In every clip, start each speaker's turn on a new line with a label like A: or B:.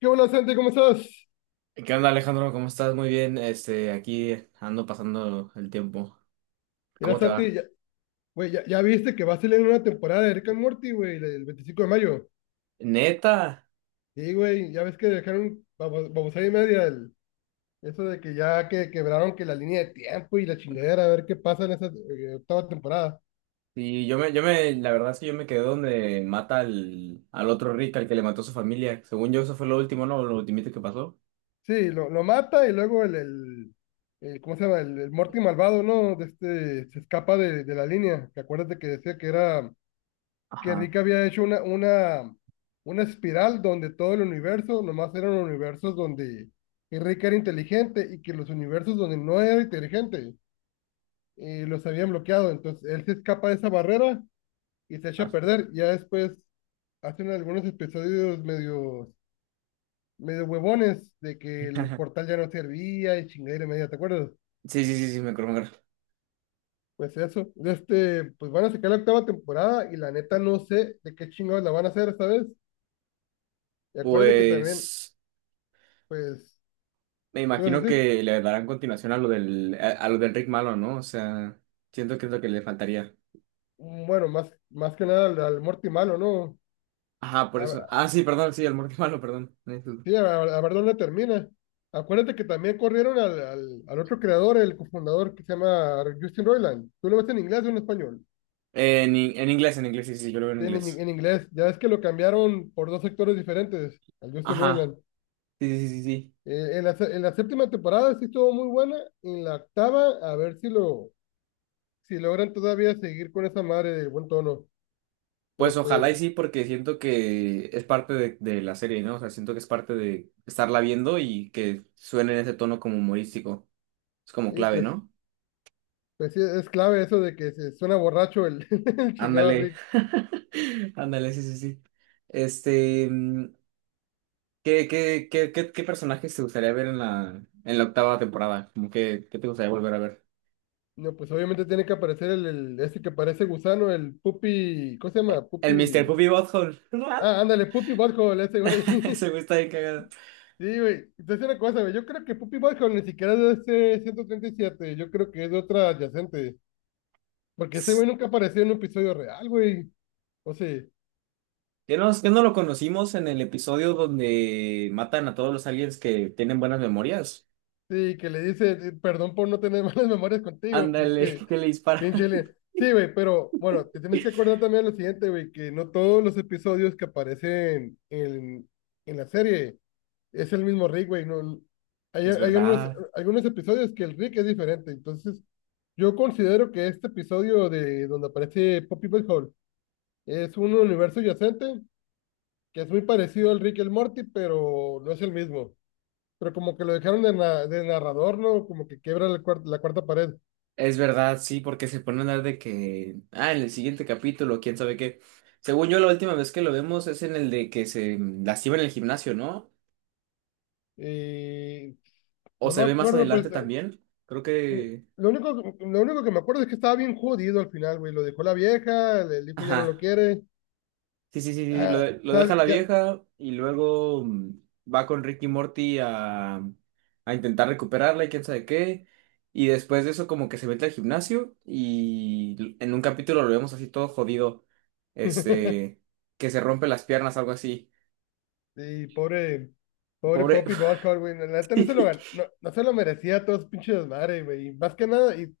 A: ¿Qué onda, Santi? ¿Cómo estás?
B: ¿Qué onda, Alejandro? ¿Cómo estás? Muy bien. Aquí ando pasando el tiempo.
A: Mira,
B: ¿Cómo te
A: Santi,
B: va?
A: ya, güey, ya viste que va a salir una temporada de Rick and Morty, güey, el 25 de mayo.
B: Neta.
A: Sí, güey, ya ves que dejaron babosada y media eso de que ya que quebraron que la línea de tiempo y la chingadera, a ver qué pasa en esa octava temporada.
B: Sí, la verdad es que yo me quedé donde mata al otro Rick, al que le mató a su familia. Según yo, eso fue lo último, ¿no? Lo ultimito que pasó.
A: Sí, lo mata y luego ¿cómo se llama? El Morty malvado, ¿no? De este, se escapa de la línea. Que acuérdate que decía que era que Rick
B: Ajá.
A: había hecho una espiral donde todo el universo, nomás eran universos donde Rick era inteligente y que los universos donde no era inteligente los habían bloqueado. Entonces él se escapa de esa barrera y se echa a
B: Ah,
A: perder. Ya después hacen algunos episodios medio huevones de que el portal ya no servía y chingadera media, ¿te acuerdas?
B: sí, sí, sí, sí, me acuerdo. Me acuerdo.
A: Pues eso, de este, pues van a sacar la octava temporada y la neta no sé de qué chingados la van a hacer esta vez. Y acuérdate que también,
B: Pues
A: pues,
B: me
A: ¿qué vas a
B: imagino
A: decir?
B: que le darán continuación a lo a lo del Rick malo, ¿no? O sea, siento que es lo que le faltaría.
A: Mm, bueno, más que nada al Morty malo, ¿no?
B: Ajá, por
A: A, ver-
B: eso. Ah, sí, perdón, sí, el Morty malo, perdón.
A: sí, a ver dónde termina. Acuérdate que también corrieron al otro creador, el cofundador que se llama Justin Roiland. ¿Tú lo ves en inglés o en español?
B: En inglés, en inglés, sí, sí, yo lo veo en
A: Sí, En, in-
B: inglés.
A: en inglés. Ya es que lo cambiaron por dos sectores diferentes, al Justin
B: Ajá,
A: Roiland.
B: sí, sí, sí, sí.
A: En la séptima temporada sí estuvo muy buena. En la octava, a ver si logran todavía seguir con esa madre del buen tono.
B: Pues
A: Pero pues,
B: ojalá y sí, porque siento que es parte de la serie, ¿no? O sea, siento que es parte de estarla viendo y que suene en ese tono como humorístico. Es como
A: sí,
B: clave,
A: pues.
B: ¿no?
A: Pues sí, es clave eso de que se suena borracho el, el chingado
B: Ándale.
A: Rick.
B: Ándale, sí, sí, sí. Este, mm, ¿ qué personajes te gustaría ver en en la octava temporada? Como que, ¿qué te gustaría volver a ver?
A: No, pues obviamente tiene que aparecer el ese que parece gusano, el Puppy, ¿cómo se llama?
B: El Mr.
A: Puppy.
B: Poopy Butthole.
A: Ah, ándale, Puppy Butthole, ese güey.
B: Ese güey está bien cagado.
A: Sí, güey. Entonces una cosa, güey. Yo creo que Puppy Butthole ni siquiera es de ese 137. Yo creo que es de otra adyacente. Porque ese güey nunca apareció en un episodio real, güey. O sea,
B: ¿Qué no lo conocimos en el episodio donde matan a todos los aliens que tienen buenas memorias?
A: sí, que le dice, perdón por no tener malas memorias contigo,
B: Ándale,
A: pinche.
B: que le dispara.
A: Bien chile. Sí, güey, pero bueno, te tienes que acordar también lo siguiente, güey, que no todos los episodios que aparecen en la serie es el mismo Rick, güey. No, hay,
B: Es
A: hay algunos,
B: verdad,
A: algunos episodios que el Rick es diferente. Entonces, yo considero que este episodio de donde aparece Poppy Hall es un universo yacente que es muy parecido al Rick y el Morty, pero no es el mismo. Pero como que lo dejaron de narrador, ¿no? Como que quiebra la cuarta pared.
B: es verdad, sí, porque se pone a hablar de que, ah, en el siguiente capítulo, quién sabe qué. Según yo, la última vez que lo vemos es en el de que se lastima en el gimnasio, ¿no?
A: Y
B: O
A: no me
B: se ve más
A: acuerdo, pues.
B: adelante también. Creo
A: Y
B: que,
A: Lo único, lo único que me acuerdo es que estaba bien jodido al final, güey. Lo dejó la vieja, el hijo ya no lo
B: ajá.
A: quiere.
B: Sí, sí, sí, sí, lo,
A: Ah,
B: de- lo
A: o
B: deja la
A: ya.
B: vieja y luego va con Ricky y Morty a intentar recuperarla y quién sabe qué. Y después de eso como que se mete al gimnasio y l- en un capítulo lo vemos así todo jodido, este, que se rompe las piernas, algo así.
A: Y pobre, pobre
B: Pobre.
A: Poppy Bosco, güey. La neta no se lo merecía todo ese pinche desmadre, güey. Y más que nada, y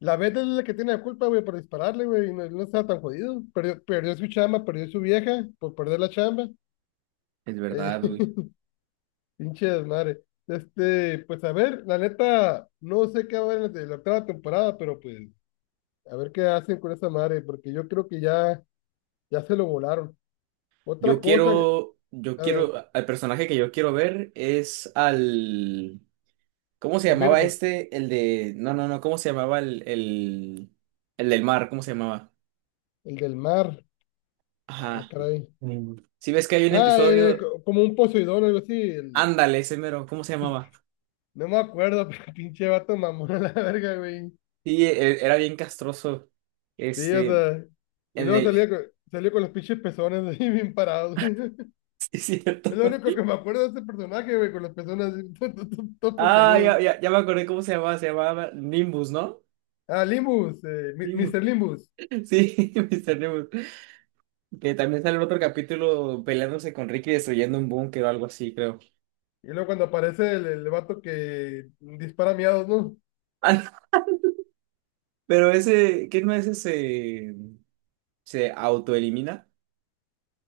A: la Beth es la que tiene la culpa, güey, por dispararle, güey. Y no, no estaba tan jodido. Perdió su chamba, perdió su vieja por perder la chamba.
B: Es
A: Eh,
B: verdad, güey.
A: pinche desmadre. Este, pues a ver, la neta, no sé qué va a haber en la octava temporada, pero pues a ver qué hacen con esa madre, porque yo creo que ya se lo volaron. Otra cosa,
B: Yo
A: a ver,
B: quiero, al personaje que yo quiero ver es al... ¿Cómo se
A: al
B: llamaba
A: Birdman,
B: este? El de. No, no, no. ¿Cómo se llamaba el del mar? ¿Cómo se llamaba?
A: el del mar. Ah,
B: Ajá.
A: caray.
B: Mm. Si ves que hay un
A: Ah, el- el
B: episodio.
A: co- como un Poseidón, o algo así.
B: Ándale, ese mero. ¿Cómo se llamaba?
A: No me acuerdo, pero pinche vato mamón a la verga, güey.
B: Sí, e- era bien castroso.
A: Sí, o
B: Este.
A: sea. Y
B: En
A: luego
B: el.
A: salió con los pinches pezones así bien parados.
B: Sí, es
A: Es
B: cierto.
A: lo único que me acuerdo de ese personaje, güey, con los pezones así, todos
B: Ah,
A: puntiagudos.
B: ya, ya, ya me acordé cómo se llamaba. Se llamaba Nimbus, ¿no?
A: Ah, Limbus,
B: Nimbus.
A: Mr. Limbus.
B: Sí, Mister Nimbus. Que también sale en otro capítulo peleándose con Ricky destruyendo un búnker o algo así, creo.
A: Y luego cuando aparece el vato que dispara miados, ¿no?
B: Ah, no, pero ese. ¿Qué no es ese? Se autoelimina.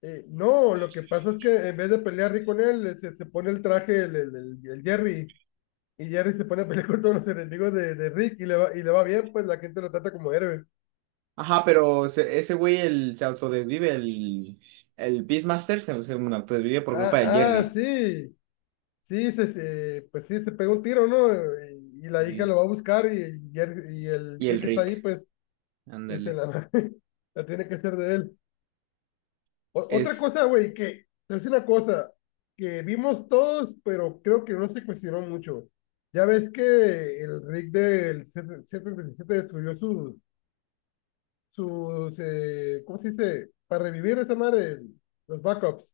A: No, lo que pasa es que en vez de pelear Rick con él, se pone el traje el Jerry, y Jerry se pone a pelear con todos los enemigos de Rick, y le va bien, pues la gente lo trata como héroe.
B: Ajá, pero se- ese güey el, se autodesvive, el Beastmaster se autodesvive por culpa de
A: Ah,
B: Jerry
A: sí, sí, pues sí, se pegó un tiro, ¿no? Y la hija
B: y,
A: lo va a buscar, y, y el
B: y el
A: Rick está ahí,
B: Rick.
A: pues, y
B: Ándale.
A: la tiene que hacer de él. Otra
B: Es.
A: cosa, güey, que es una cosa que vimos todos, pero creo que no se cuestionó mucho. Ya ves que el Rick del C 77 destruyó sus ¿cómo se dice? Para revivir esa madre, los backups.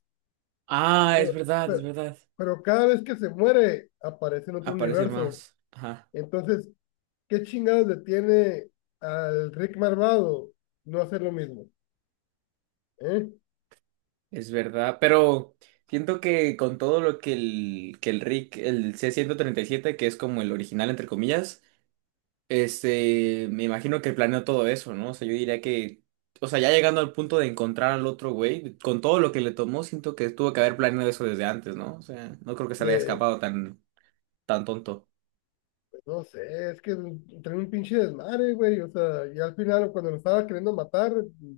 B: Ah, es
A: Pero,
B: verdad, es
A: pero,
B: verdad.
A: pero cada vez que se muere, aparece en otro
B: Aparece
A: universo.
B: más. Ajá,
A: Entonces, ¿qué chingados detiene al Rick malvado no hacer lo mismo? ¿Eh?
B: es verdad. Pero siento que con todo lo que el Rick, el c ciento treinta y siete que es como el original, entre comillas, me imagino que planeó todo eso, ¿no? O sea, yo diría que, o sea, ya llegando al punto de encontrar al otro güey, con todo lo que le tomó, siento que tuvo que haber planeado eso desde antes, ¿no? O sea, no creo que se le haya
A: De-
B: escapado tan tonto.
A: No sé, es que trae un pinche desmadre, güey. O sea, y al final, cuando lo estaba queriendo matar,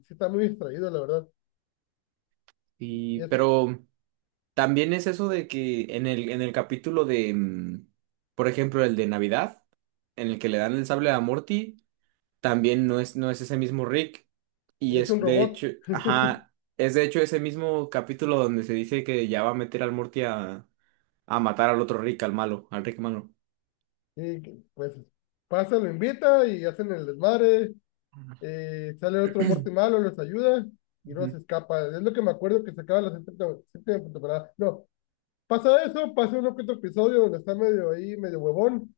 A: sí está muy distraído, la verdad. Y
B: Y,
A: es,
B: pero también es eso de que en en el capítulo de, por ejemplo, el de Navidad, en el que le dan el sable a Morty. También no es, no es ese mismo Rick. Y
A: es un
B: es de
A: robot.
B: hecho, ajá, es de hecho ese mismo capítulo donde se dice que ya va a meter al Morty a matar al otro Rick, al malo, al Rick malo.
A: Y que, pues pasa, lo invita y hacen el desmadre. Sale otro muerto y malo, los ayuda y luego
B: Ujú.
A: se escapa. Es lo que me acuerdo que se acaba la séptima temporada. No, pasa eso, pasa un otro episodio donde está medio ahí, medio huevón.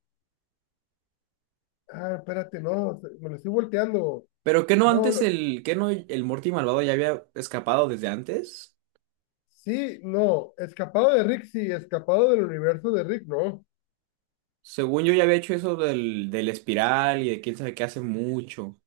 A: Ah, espérate, no, me lo estoy volteando.
B: Pero que no
A: No,
B: antes el, que no el Morty malvado ya había escapado desde antes.
A: Sí, no, escapado de Rick, sí, escapado del universo de Rick, no.
B: Según yo ya había hecho eso del espiral y de quién sabe qué hace mucho.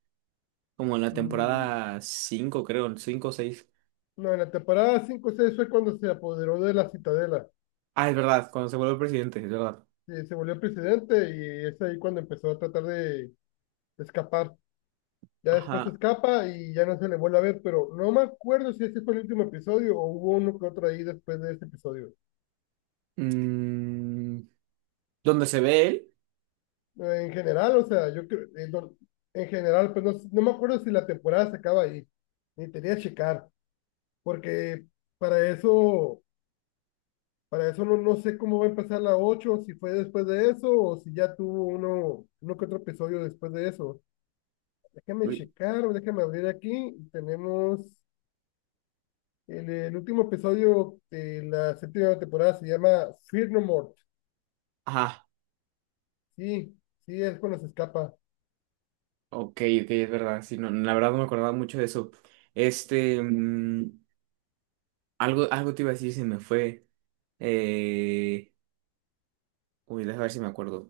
B: Como en la
A: Mm,
B: temporada 5 creo, 5 o 6.
A: no, en la temporada 5-6 fue cuando se apoderó de la Citadela.
B: Ah, es verdad, cuando se vuelve presidente, es verdad.
A: Sí, se volvió presidente y es ahí cuando empezó a tratar de escapar. Ya después
B: Ajá.
A: escapa y ya no se le vuelve a ver, pero no me acuerdo si ese fue el último episodio o hubo uno que otro ahí después de ese episodio.
B: Mm, ¿dónde se ve él?
A: En general, o sea, yo creo, en general, pues no me acuerdo si la temporada se acaba ahí. Ni tenía que checar, porque para eso. Para eso no sé cómo va a empezar la 8 si fue después de eso o si ya tuvo uno que otro episodio después de eso. Déjame
B: Uy,
A: checar, déjame abrir aquí. Tenemos el último episodio de la séptima temporada, se llama Fear No More.
B: ajá,
A: Sí, sí, es cuando se escapa.
B: ok, ok, es verdad. Sí, no, la verdad no me acordaba mucho de eso. Este, mm, algo, algo te iba a decir, se me fue. Eh, uy, déjame ver si me acuerdo.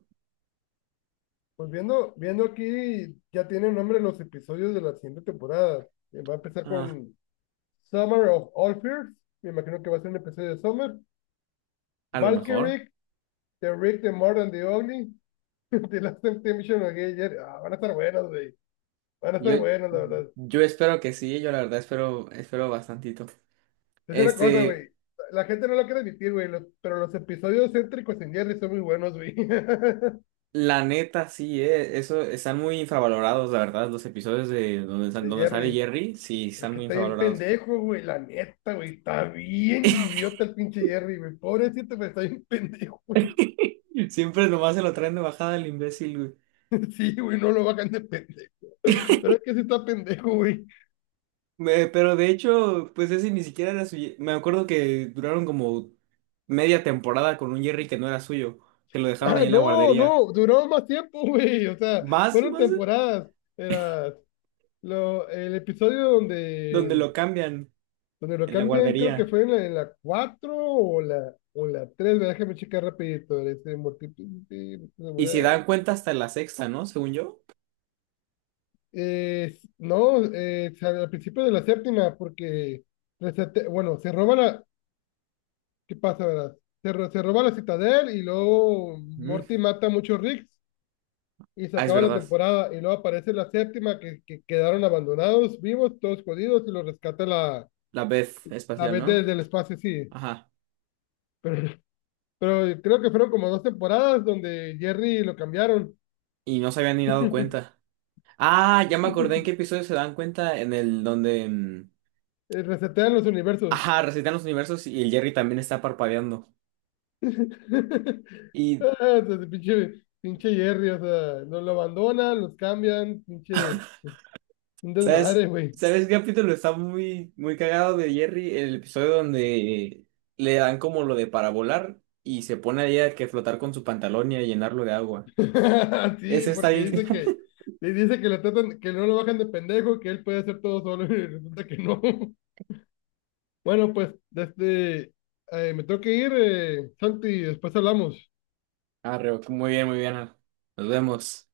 A: Pues viendo aquí, ya tienen nombre los episodios de la siguiente temporada. Va a empezar
B: Ah,
A: con Summer of All Fears. Me imagino que va a ser un episodio de Summer.
B: a lo mejor.
A: Valkyrie, The Rick, The More and The Ugly. De Last Temptation of Gay Jerry. Ah, van a estar buenos, güey. Van a
B: Yo,
A: estar buenos, la verdad.
B: yo espero que sí, yo la verdad espero, espero bastantito.
A: Es una cosa,
B: Este,
A: güey. La gente no lo quiere admitir, güey, pero los episodios céntricos en Jerry son muy buenos, güey.
B: la neta, sí, eso, están muy infravalorados, la verdad, los episodios de donde, sal-
A: De
B: donde sale
A: Jerry.
B: Jerry, sí,
A: Pero es
B: están
A: que
B: muy
A: está bien
B: infravalorados.
A: pendejo, güey, la neta, güey. Está bien idiota el pinche Jerry, güey. Pobrecito, pero está bien pendejo, güey.
B: Siempre nomás se lo traen de bajada el imbécil, güey.
A: Sí, güey, no lo hagan de pendejo. Pero es que sí está pendejo, güey.
B: Pero de hecho, pues ese ni siquiera era suyo. Me acuerdo que duraron como media temporada con un Jerry que no era suyo, que lo dejaron
A: Ah,
B: ahí en la
A: no,
B: guardería.
A: no, duró más tiempo, güey. O sea,
B: Más,
A: fueron
B: más,
A: temporadas. Era el episodio
B: donde
A: donde,
B: lo cambian
A: donde lo
B: en la
A: cambian, creo que
B: guardería.
A: fue en la, 4 o la tres, ¿verdad? Déjame checar rapidito. Este, Mortífice
B: Y se
A: Samurai.
B: dan cuenta hasta la sexta, ¿no? Según yo.
A: No, al principio de la séptima, porque, bueno, ¿qué pasa, verdad? Se roba la citadel y luego
B: Mm.
A: Morty mata a muchos Ricks y se
B: Ah, es
A: acaba la
B: verdad.
A: temporada y luego aparece la séptima que quedaron abandonados, vivos, todos jodidos y los rescata
B: La vez
A: la
B: espacial,
A: vez
B: ¿no?
A: desde el espacio, sí.
B: Ajá.
A: Pero pero creo que fueron como dos temporadas donde Jerry lo cambiaron.
B: Y no se habían ni dado cuenta. Ah, ya me acordé en qué episodio se dan cuenta en el donde...
A: Resetean los universos.
B: ajá, recitan los universos y el Jerry también está parpadeando. Y
A: Ah, entonces, pinche, pinche Jerry, o sea, nos lo abandonan, los cambian, pinche, un
B: ¿sabes?
A: desmadre, güey.
B: ¿Sabes qué capítulo está muy, muy cagado de Jerry? El episodio donde le dan como lo de para volar y se pone ahí a que flotar con su pantalón y a llenarlo de agua.
A: Sí,
B: Ese está
A: porque
B: bien.
A: le dice que lo tratan, que no lo bajan de pendejo, que él puede hacer todo solo y resulta que no. Bueno, pues, me tengo que ir, Santi, después hablamos.
B: Arreo, muy bien, muy bien. Nos vemos.